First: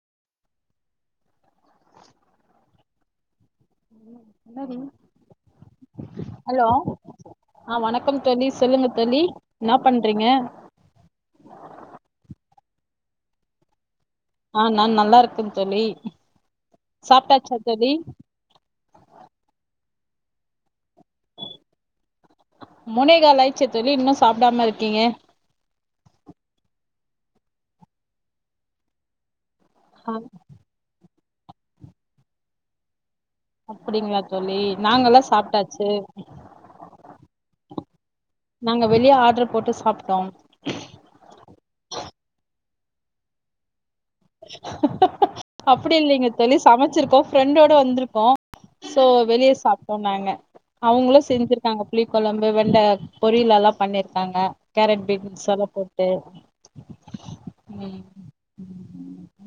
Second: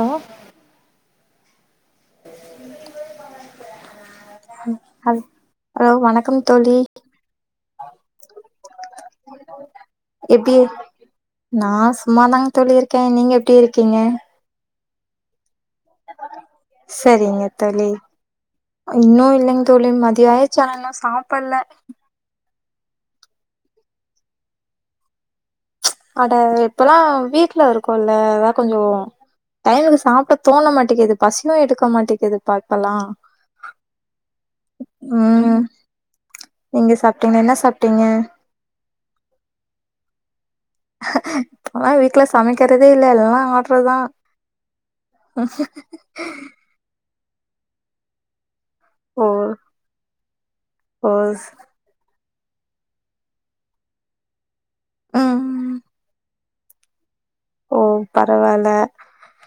ஆ என்னடி ம் hi hello ஆ வணக்கம் தோழி சொல்லுங்க தோழி என்னா பண்றீங்க நான் சும்மாதாங்க தோழி இருக்கேன் நீங்க எப்டி இருக்கீங்க ஆ நான் நல்லா இருக்கேன் தோழி சாப்ட்டாச்சா தோழி இன்னும் இல்லைங்க தோழி மதிய ஆய்ருச்சு ஆன இன்னும் சாப்பல்ல முனைகால் ஆய்ச்சே தோழி இன்னும் சாப்டாம இருக்கீங்க அட இப்பெல்லாம் வீட்ல இருக்கோல்ல அதா கொஞ்சோ டைமுக்கு ஆ சாப்பிட தோண மாட்டேங்குது பசியும் எடுக்க மாட்டேங்குது பா இப்பலாம் அப்டிங்களா தோழி நாங்கல்லாம் சாப்ட்டாச்சு நீங்க சாப்ட்டீங்க என்ன சாப்ட்டீங்க நாங்க வெளியே ஆர்டர் போட்டு சாப்ட்டோம் இப்பல்லாம் வீட்ல சமைக்கிறதே இல்ல எல்லாம் ஆடர் தான் அப்டி இல்லைங்க தோழி சமைச்சிருக்கோம் ஃப்ரெண்டோட வந்திருக்கோம் சோ ஓ வெளியே சாப்பிட்டோம் நாங்க ஓ அவங்களும் செஞ்சிருக்காங்க புளி குழம்பு வெண்ட பொரியல் எல்லாம் பண்ணிருக்காங்க கேரட் பீன்ஸ் ம் எல்லாம் போட்டு ஓ ம் பரவால்ல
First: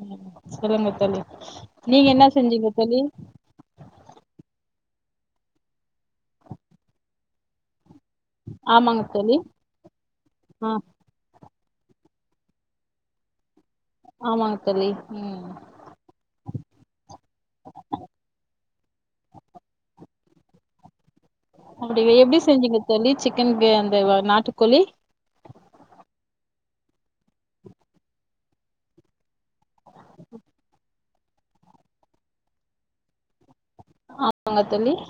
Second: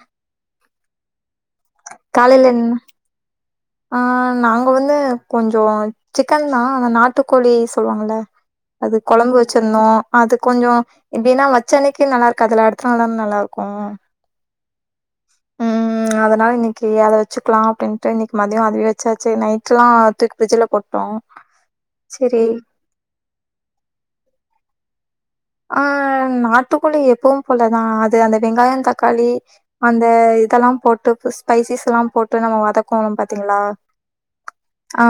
ம் சொல்லுங்க தோழி நீங்க என்ன செஞ்சிங்க தோழி ஆ நாங்க வந்து கொஞ்சோ சிக்கன் தான் ஆன நாட்டுக்கோழி சொல்லுவாங்கல அது ஆமாங்க தோழி குழம்பு வச்சிருந்தோம் அது ஆ கொஞ்சோ இதென்ன வச்ச அன்னிக்கு நல்லா இருக்காதுல அடுத்த நாள் தான நல்லா இருக்கும் ஆமாங்க தோழி ம் ம் அதனால இன்னிக்கி அத வச்சுக்கலாம் அப்டின்ட்டு இன்னிக்கு மதியம் அதுவே வச்சாச்சு நைட்லாம் தூக்கி ஃப்ரிட்ஜில போட்டோம் அப்டி எப்டி செஞ்சீங்க தோழி சிக்கன் கிரே அந்த நாட்டுக்கோழி ஆ நாட்டுக்கோழி எப்பவும் போலதான் அது அந்த வெங்காயம் தக்காளி அந்த இதெல்லாம் போட்டு பிஸ் ஸ்பைசிஸ் எல்லாம் போட்டு நம்ம வதக்குவோம் பாத்தீங்களா வாங்க தோழி ஆ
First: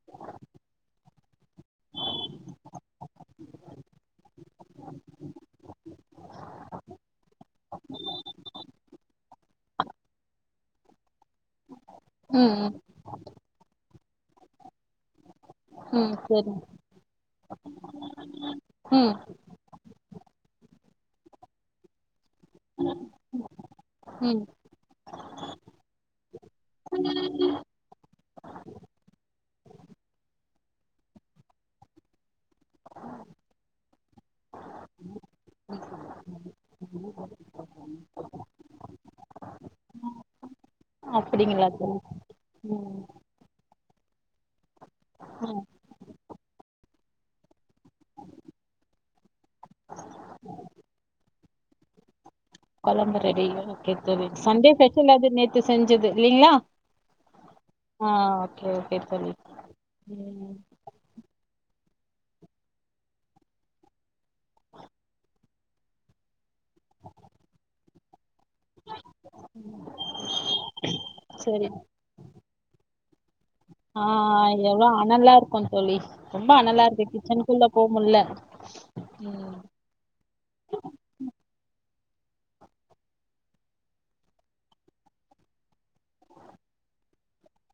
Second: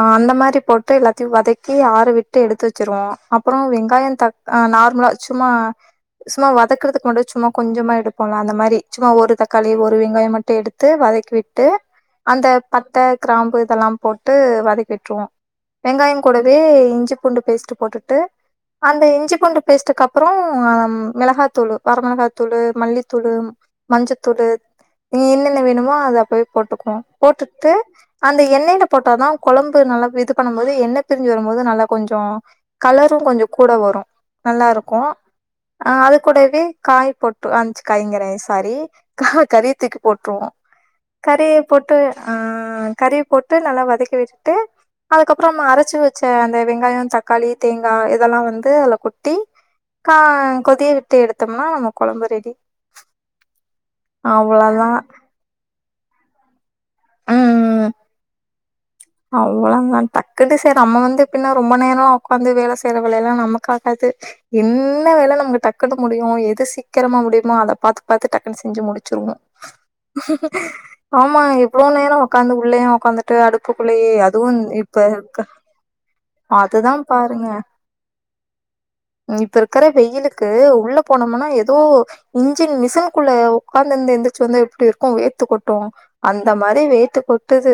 அ அந்த மாரி போட்டு எல்லாத்தையும் வதக்கி ஆற விட்டு எடுத்து வச்சிருவோம் அப்பறோ வெங்காயம் தக் ஆ நார்மலா சும்மா சும்மா வதக்கறக்கு மட்டும் சும்மா கொஞ்சோமா எடுப்போம்ல அந்த மாரி சும்மா ஒரு தக்காளி ஒரு வெங்காயம் மட்டும் எடுத் ட்டு வதக்கி விட்டு ம் அந்த ம் பட்ட கிராம்பு இதெல்லாம் போட்டு வதக்கி விட்டுருவோம் ம் வெங்காயம் சரி கூடவே இஞ்சி பூண்டு பேஸ்ட்டு போட்டுட்டு அந்த ம் இஞ்சி பூண்டு பேஸ்ட் ஆம்டுக்கு அப்பறோ மிளகாத்தூளு வரமிளகாய் தூளு மல்லித்தூளு ம் மஞ்சத்தூளு இன்னும் என்னென்ன வேணுமோ அத அப்டியே போட்டுக்குவோம் போட்டுட்டு அந்த எண்ணெய்ல போட்டாதான் குழம்பு நல்லா இது பண்ணும் போது எண்ணெய் பிரிஞ்சு வரும்போது நல்லா கொஞ்சோ கலரும் கொஞ்சம் கூட வரு நல்லா இருக்கும் அ அது கூடவே காய் போட்டு அஞ்ச்சு காய்ங்கர சாரி கஹா கரிய தூக்கிப் போற்றுவோ அப்படிங்களா [unintelligible] ஆ ம் கறிய போட்டு நல்லா வதக்கி விட்டுட்டு அதுக்கப்பறோமா அரைச்சு வெ ச்ச அந்த வெங்காயோ தக்காளி தேங்கா இதெல்லா வந்து அதுல கொட் கா கொதிய விட்டு எடுத்தம்னா நம்ம கொழம்பு ரெடி கொழம்பு ரெடி [unintelligible] சண்டே அவ்ளோதா ஸ்பெஷல் அது நேத்து செஞ்சது இல்லைங்களா ஆ ஓகே ஓகே [unintelligible] அவ்ளோ தா டக்கு ம் டிசைடு நம்ம வந்து பின்னா ரொம்ப நேரோ ஒக்காந்து வேல செய்யற வேலைலா நமக்கு ஆகாது என்ன வேல நமக்கு டக்குன்னு முடியு எது சீக்கரமா முடியுமோ அத பாத்து பாத்து டக்குனு செஞ்சு முடிச்சிருவோ ஆமா சரி எவ்வளோ நேரோ ஒக்காந்து உள்ளயு ஒக்காந்துட்டு அடுப்பு ஆ அடுப்புக்குள்ளயே அதுவு எவ்ளோ இப்ப அனலா இருக்க இருக்கு தோழி ரொம்ப அனலா அதுதா இருக்கு பாருங்க கிச்சன்க்குள்ள போ முடில ம் க்கற வெயிலுக்கு உள்ள போனமுன்னா எதோ இன்ஜின் மிசின்குள்ள உக்காந்துருந்து எந்திரிச்சு வந்தா எப்படி இருக்கு வேத்து கொட் டு அந்த மாரி வேத்து கொட்டுது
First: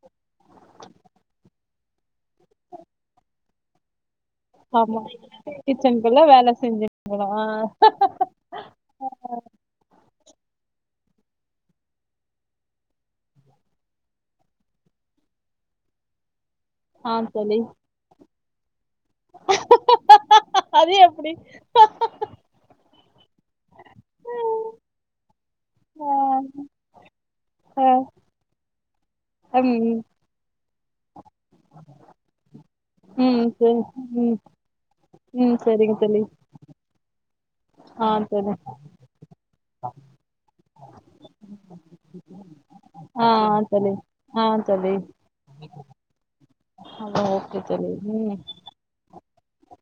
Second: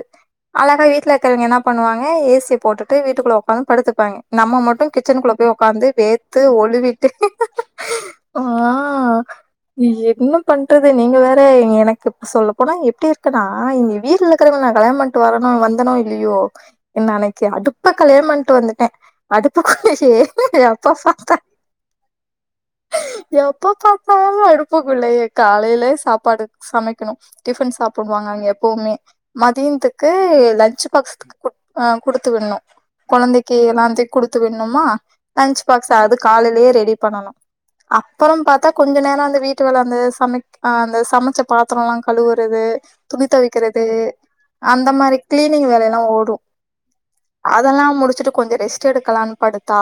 அழகா வீட்டுல இருக்கறவங்க என்னாப் பண்ணுவாங்க ஏ சிய போட்டுட்டு வீட்டுக்குள்ள ஒக்காந்து படுத்துப்பாங்கிய நம்ம மட்டு ஆமா கிச்சனுக்குள்ள போய் ஒக்காந்து கிச்சனுக்குள்ள வேத்து வேல ஒழுவிட்டு செஞ்சுனுக்குறோ ஆ ஆ எ என்ன பண்றது நீங்க வேற எனக்கு இப்ப சொல்ல போனா எப்படி இருக்கன்னா இங்க வீ ட்டுல இருக்கறவன கல்யானோ பண்ட்டு வரனோ வந்தனோ இல்லியோ என்ன ஆ அனைக்கி தோழி அடுப்ப கல்யாணோ பண்ட்டு வந்துட்டே அடுப்புக்கூடயே அது எப்பா எப்டி பாத்தா எப்ப பாத்தாலு அடுப்புக்குள்ளயே காலையிலே ஆ சாப்பாடு சமைக்கணு டிப்பன் ஆ சாப்புடுவாங்க அவிங்க எப்பவுமே ம் மதியன்த்துக்கு லன்ச் பாக் ஸ் கு அ குடுத்து விடணு ம் ம் கொழந்தைக்கி சரி எல்லாந்த்தையு ம் குடுத்து விடணுமா ம் லஞ்சு பாக்ஸ் சரிங்க அது தோழி கா லையிலேயே ரெடி பண்ணனு ஆ அப்பறோ தோழி பாத்தா கொஞ்ச நேரோ அந்த வீட் வீட்டு வேல அந்த சமைக் அ அந்த சமைச்ச பாத்தரோலா கழுவுறது துணி ஆ தொவைக்கறது தோழி ஆ தோழி கிளீனிங் வேலைலா ஓடு ஹாலே இதெல்லா முடிச்சுட்டு கொஞ்சோ ரெஸ்ட் எடுக்கலான்னு படுத்தா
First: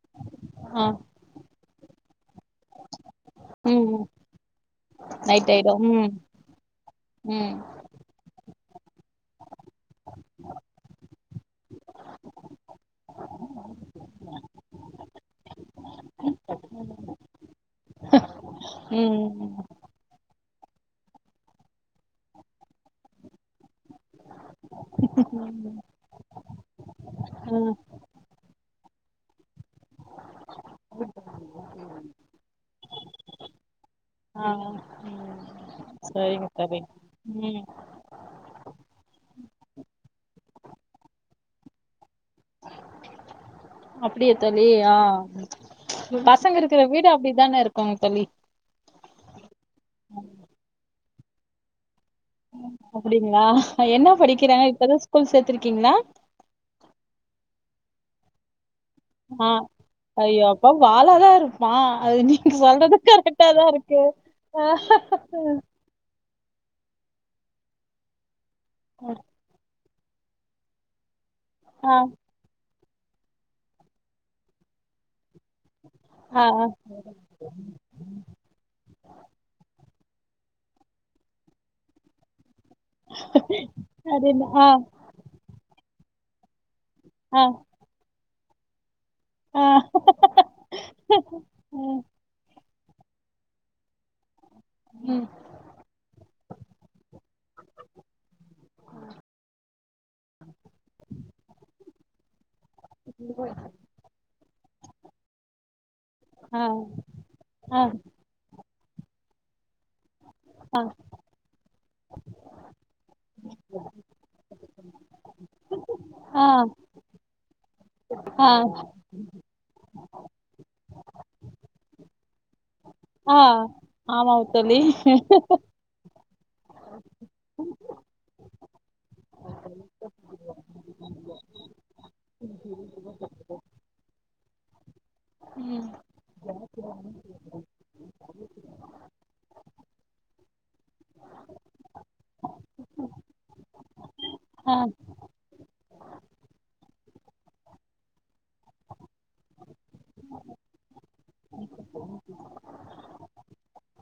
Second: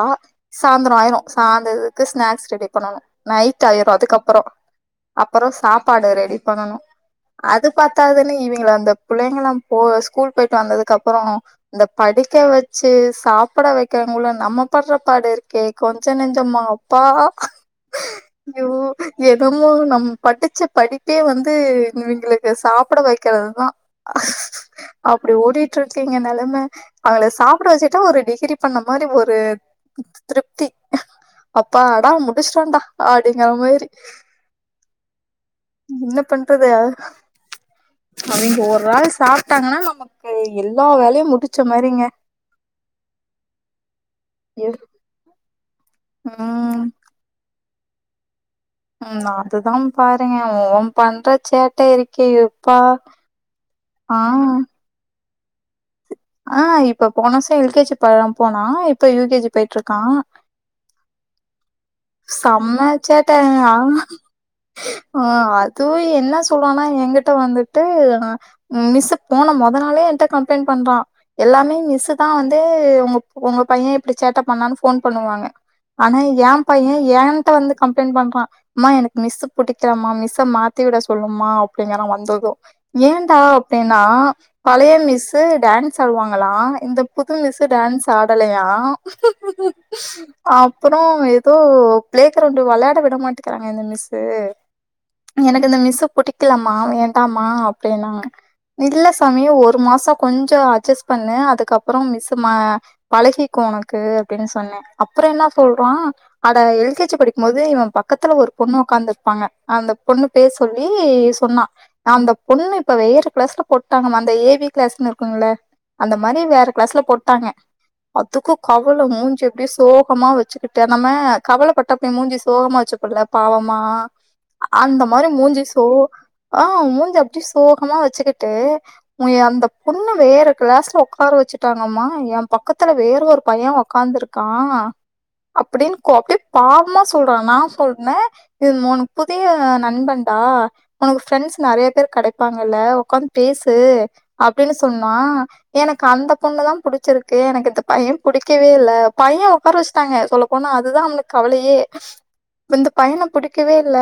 ஆ சாயந்தரோ ஆயிரு சாந்துதுக்கு ஸ்நாக்ஸ் ரெடி பண்ணனு நைட் ம் ஆயிரு ம் அதுக்கப்பறோ அப்பறோ நைட் ஆயிடு ம் சாப்பாடு ரெடி பண்ணனு ம் அது பத்தாதுன்னு இவிங்கள அந்த பிள்ளைங்கலு போ ஸ்கூல் போயிட்டு வந்ததுக்கப்பறோ இந்த படிக்க வெ ச்சு சாப்பட வெக்கறங்குள்ள நம்ம படுற பாடு இருக்கே கொஞ்ச நஞ்சமா அப்பா அய்யோ ம் எதுமோ நம் படிச்ச படிப்பே வந்து இவிங்களுக்கு சாப்பட வெக்கறதுதா அப்படி ஓடிட்டுருக்கு எங்க நெலம அவங்கள சாப் ம் எதோ ஒரு டிகிரி பண்ண மாரி ஒரு திருப்தி அப்பாடா முடிச்சிட்டோண்ட அப்படிங்கற மாதிரி ஆ ம் என்ன சரிங்க பண்றது தோழி ம் அவிங்க ஒரு ஆள் சாப்ட்டாங்கன்னா நமக்கு எல்லா வேலையு முடிச்ச மாரிங்க அப்டியா தோழி ஆ பசங்க இருக்கற ம் வீடு அப்படிதான இருக்குங்க தோழி ம், நா அதுதா பாருங்க அவ பண்ற சேட்ட இருக் ம் அப்டிங்களா என்ன ஆ படிக்கிறா இப்பதா ஸ்கூல் சேத்திருக்கீங்களா ஆ இப்ப போன வருசா எல் கே ஜி ப போனா இப் ஆ ஐயோ அப்ப வாலாதா இருப்பா அது நீங்க செம்ம சொல்றது கரெக்டாதா இருக்கு சேட்டங்க அதுவு என்னா சொல்றானா என்கிட்ட வந்துட்டு நா மிஸ் போன மொதனாளே ஏன்ட கம்ளைண்ட் பண்றா எல்லாமே ஆ, மிஸு தா வந் ட்டு உங் உங்க பைய இப்டி சேட்ட பண்ணானு ஃபோன் பண்ணுவாங்க ஆனா ஏ ஆ. ஏ ஏன்ட வந்து கம்ளைண்ட் பண்றா அம்மா எனக்கு மிஸ்ஸூ புடிக்கலமா மிஸ்ஸ மாத்தி விட சொல்லுமா அப்டிங்கறா வந்ததும் ஏன்டா அப்டினா அப்டின்னு ஆ, பழைய மிஸு டான்ஸ் ஆடுவாங்களா இந்த புது ஆ, மிஸ் டான்ஸ் ஆடலையா ஆ அப்றோ ஏதோ ம், பிளே கிரௌண்ட் வளையாட விட மாட்டக்கிறாங்க இந்த மிஸ்ஸு ம் எனக்கு இந்த மிஸ் புடிக்கலமா வேண்டாமா அப்டினா அவ இல்ல சாமி ஒரு மாசோ கொஞ்சோ அட்ஜஸ் பண்ணு அதுகப்பறோ மிஸ்ஸு மா பழகிக்கு உனக்கு அப்டின்னு சொன்ன அப்பற என்னா சொல்றா அட ஆ, எல் கே ஜி படிக்கும்போது ஆ, இவ பக்கதுல ஒரு பொண்ணு ஒட்காந்திருப்பாங்க அந்த பொண்ணு பேர் ஆ, சொல்லி சொன்னா அந்த பொண்ணு இப்ப வேற கிளாஸ்ல போட்டாங்மா அந்த ஏ பி கிளாஸ்ன்னு இருக்குல்ல அந்த மாரி ஆ, வேற கிளாஸ்ல போட்டாங்க ஆ, அதுக்கு கவல மூஞ்ச அப்டி சோகமா வச்சுகிட்டு நம்ம கவலபட்டா அப்டி மூஞ்சி சோகமா வச்சு போல்ல ஆ. பாவமா ஆமா தோழி. அந்த மாரி மூஞ்ச சோ ஆ மூஞ்ச அப்டி சோகமா வச்சிகிட்டு உ எ அந்த பொண்ணு வேற கிளாஸ்ல ஒக்கார வச்சுட்டாங்கம்மா எ பக்கத்துல வேற ஒரு பைய ஒக்காந்துருக் கா ம், அப்டின் கோ அப்டி பாவமா சொல்றா நா சொன்ன இது மூணு புதிய நண்பன்டா உனக்கு ஃப்ரெண்ஸ் நறைய பேரு கடைப்பாங்கல்ல ஒக்காந்து பேசு அப்டின்னு ஆ, சொன்னா எனக்கு அந்த பொண்ணுதா புடிச்சிருக்கு எனக்கு இந்த பைய புடிக்கவே இல்ல பைய ஒக்கார வச்சிடாங்க சொல்ல போனா அதுதா அவனுக்கு கவலையே இந்த பையன புடிக்கவே இல்ல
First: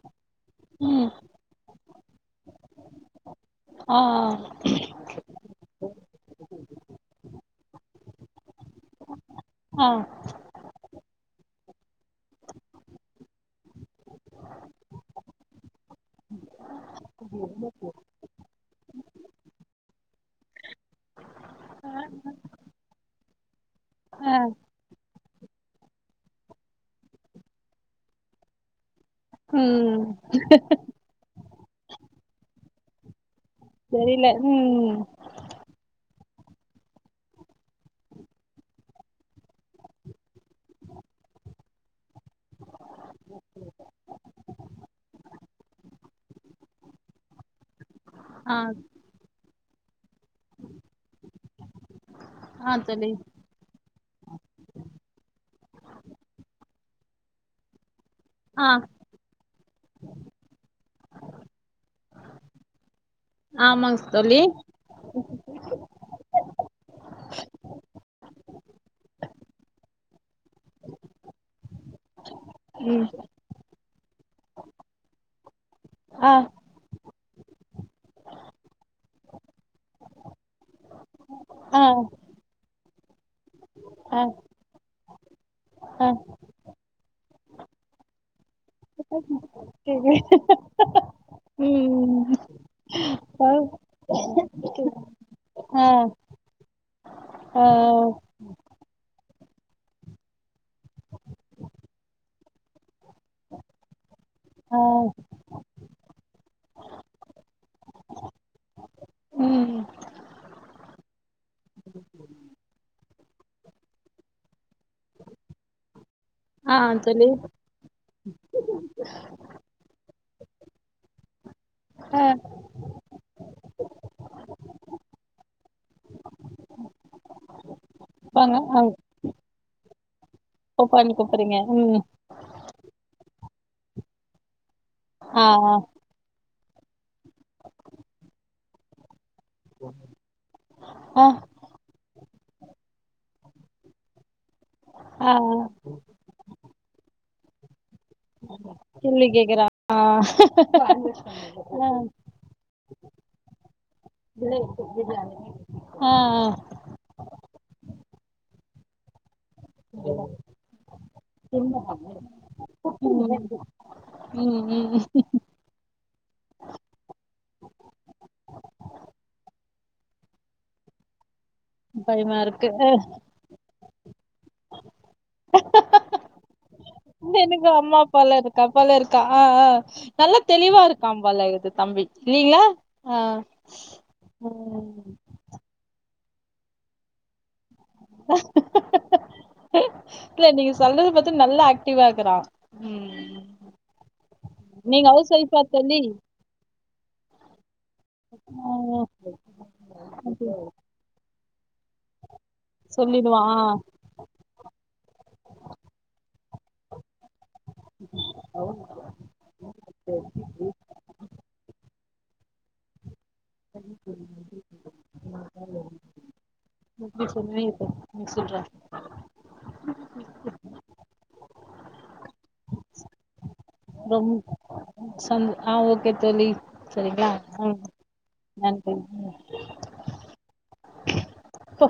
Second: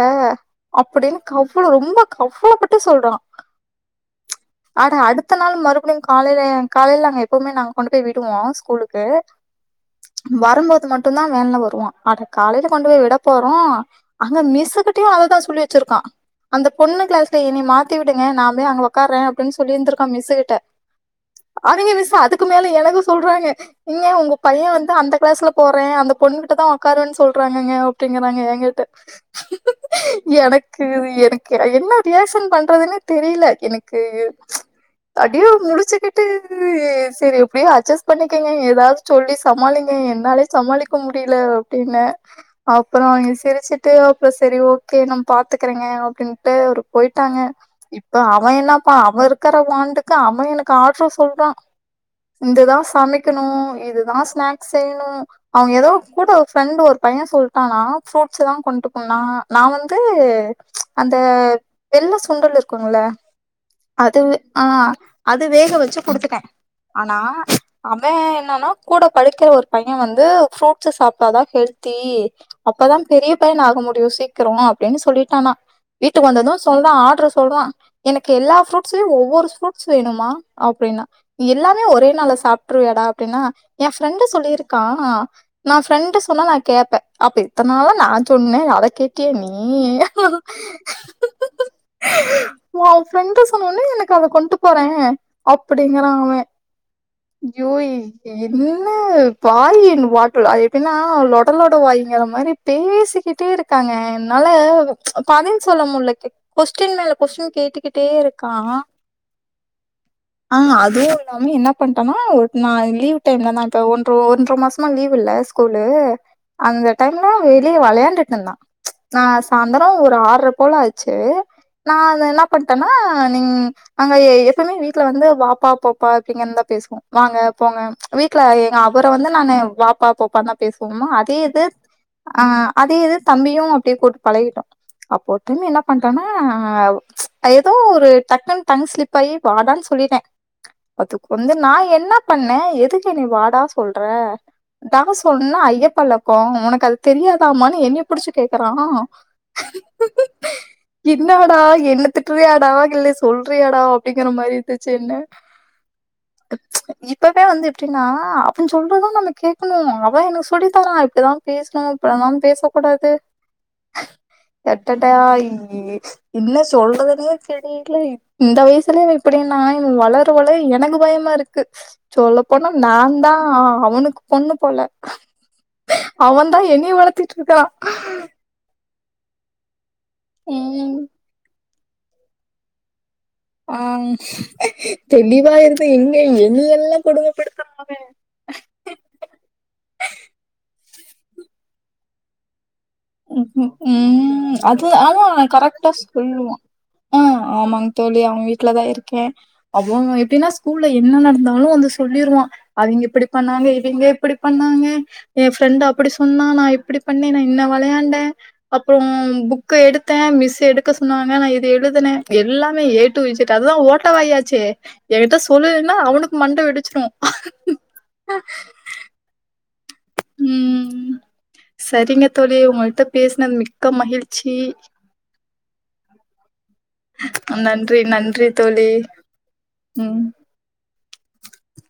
ம், அப்டின்னு அவ்ளோ ரொம்ப கவலப்பட்டு சொல்றா ஆ ஆ அட அடுத்த நாள் மறுபடியு காலைல காலைல நாங்க எப்பவுமே நாங்க கொண்டு போய் விடுவோ ஸ்கூலுக்கு ஆ வரும்போது மட்டுந்தா வேன்ல வருவா அட காலைல கொண்டு போய் விட போறோ அங்க மிஸ்கிட்டயு அததா சொல்லி வச்சிருக்கா அந்த பொண்ணு கிளாஸ்ல என்னய மாத்தி விடு ங்க நா போய் அங்க ஒக்கார அப்டின்னு சொல்லிருந்திருக்கா மிஸ் கிட்ட அதுங்க மிஸ் அதுக்கு மேல எனக்கு சொல்றாங்க ங்க உங்க ஆ, பைய வந்து அந்த கிளாஸ்ல போற அந்த பொண்ணுகிட்டதா ஒக்காருவேனு சொல்றாங்க அப்டிங்கறாங்க ஏங்கிட்ட ம். எனக்கு இது எனக் கு என்ன ரியாக்ஷன் பண்றதுனே தெரியல எனக்கு தெரியல. ம். அப்டியே முழுச்சிகிட்டு சேரி எப்டியே அட்ஜஸ் பண்ணிக்கங்க ஏதாது சொல்லி சமாளிங்கங்க என்னாலே சமாளிக்க முடில அப்டின்னு அப்றோ அவங்க சிரிச்சுட்டு செரி ஓகே நா பாத்துகறங்க அப்டின்டு ஒரு போயிடாங்க இப்ப அவ ஆ, என்னபா அவ இருக்கிற வாண்டுக் கு அவ எனக்கு ஆடர் சொல்றா ஆ இதுதா தோழி. சமைக்கணு இதுதா ஸ்நாக் செய்ணு அவங்க எதோ கூட ஒரு ஃப்ரெண்டு் ஒரு பைய சொல்டானா ஃப்ரூட்ஸ் தா ஆ, கொண்டு போனா நா வந்து அந்த வெள்ள சுண்டல் இருக்குங்ள ஆமாங்க அது தோழி. ஆ அது வேக வெச்சி குடுத்துட்ட ஆனா அவ என்னனா கூட படிக்கிற ஒரு பைய வந்து த்து சாப்டாதா ஹெல்த்தி அப்பதா ம். பெரியப் பையனாக முடியு சீக்கிரோ அப்டின்னு சொல்லிட்டானா வீட்டுக்கு ஆ, வந்தது சொல்றா ஆர்டர் சொல்றா எனக்கு எல்லா ஃப்ரூட்ஸ்லயு ஒவ்வொரு ஃப்ரூட்ஸ் வேணுமா அப்டின்னா ஆ, எல்லாமே ஒரே நாள்ள சாப்ட்ருவியாடா அப்டின்னா ஏ ஆ. ஃப்ரெண்ட சொல்லியிருக்கா நா ஆ ஃப்ரெண்ட் சொன்னா நா கேப்பே அப்ப இத்தனால நா சொன்னே அத கேட்டியா நீ கேக்குது ம் உ ஃப்ரெண்டு ஆ சொன்னோனே எனக்கு அத கொண்டு போறே ஆ அப்பிடிங்குறா அவ ஐய்யோ என்ன வாயி வா எப்பின்னா லொடலொட வாயிங்கற மாரி பேசிக்கிட்டே இருக்காங்க என்னால ஆ பதில் சொல்ல முட்ல கொஸ்டின் மேல கொஸ்டின் கேட்டுக்கிட்டே இருக்கா ம் ஆ அதுவு இல்லாம என்ன பண்டேனா ஒரு நாள் லீவ் டைம்லதா இப்ப ஒன் ஒன்ற மாசமா லீவ் லீவ்வில்ல ஸ்கூல்லு ஆ அந்த டைம்ல தோழி வெளிய வெளாண்டுட்டு இருந்தா நா சாயந்தரோ ஒரு ஆர்ர போல ஆச்சு நா அத ஆ என்ன பண்ணிட்டேன்னா நீங் அங்க எப்பவுமே வீட்ல வந்து வாப்பா போப்பா அப்டிங்கந்தா பேசுவோ வாங்க போங்க வீட்ல வாங்க எங்க ஆ அவர வந்து நானு வாப்பா போப்பா தா பேசுவோமோ போப்பான்னு அதே கூப்புறீங்க இது ம் ஆ அதே இது தம்பியு அப்புடியே கூட்டு பழகிட்டோ அப்போ ஒரு ஆ டைம் என்ன பண் டானா ஏதோ ஒரு டக்குனு டங் ஸ்லிப் ஆயி வாடான்னு சொல்லிட்டே ஆ ஆ அதுக்கு வந்து நா என்ன பண்ணே எதுக்கு என்ன வாடா சொல்ற டா ஆ சொன்னா ஐயப்பழக்கோ உனக்கு அது தெரியாதாமான்னு என்னய புடிச்சு கேக்குறா கேள்வி கேக்குறா ஆ என்னடா ஆ என்னத்துக் ட்டிரியாடா இல்ல சொல்றியாடா அப்டிங்குற மாரி இருந்துச்சு என்ன ஆ இப்பவே வந்து எப்டின்னா அப்புடின்னு அவன் சொல்றதா நம்ம கேக் க்கணு அவ எனக்கு சொல்லிதரா இப்புடிதா பேசணு இப்டிலா பேச கூடாது ம் ம் ம் அட்டட்டா என்ன சொல்றதுன்னே தெரில இந்த வயசுலயே இவ இப்டின்னா வளர வளர எனக்கு பயமா இருக் கு பயமா சொல்ல இருக்கு போனா நான் தா ஆ அவனுக்கு பொண்ணு போல அவன் தா என்னைய வளத் இல்ல எனக்கு அம்மா அப்பா லா இருக்கா அப்பால இருக்கா நல்லா தெளிவா ம் இருக்கா பல்லா எடு தம்பி நீங்களா ஆ ஆ ம் தெளிவா இருந்த எங்க என்னியெல்லா கொடுமப்படுத்துறா அவன் இல்ல நீங்க சொல்றது பாத்தா நல்லா ஆக்டிவா இருக்குறா ம் ம் அது நீங்க ஆமா ஹவுஸ் ஒய்ஃபா கரெக்டா தோழி சொல்லுவா ஆ ஆமாங் தோழி அவன் வீட்லதா ஆஹ் இருக்கே அது எப்டின்னா ஸ்கூல்ல என்ன நடந்தாளு வந்து சொல்லிருவா அவிங்க இப்பிடி சொல்லிடுவான் பண்ணாங்க ஆஹ் இவிங்க இப்பிடி பண்ணாங்க எ ஃப்ரெண்டு அப்பிடி சொன்னா நா இப்பிடி பண்ணே நா இன்ன வளையாண்டே அப்றோ புக் க்கு எடுத்தே மிஸ்ஸு எடுக்க சொன்னுவாங்க நா இது எழுதுனே எல்லாமே ஏ டு இஜெட் அதா ஓட்ட வாயாச்சே. எ கிட்ட சொல்லுலினா அவுனுக் மண்ட வெடி எப்டி சொன்னே இப்போ நீ சொல்றா ம் சரிங்க தோழி உங்கள்ட்ட பேசினது மி ரொம் ‌ம் சம் ஆ ஓகே தோழி. சரிங்ளா ம் நன்றி தோழி நன்றி ம். ம். இப்போ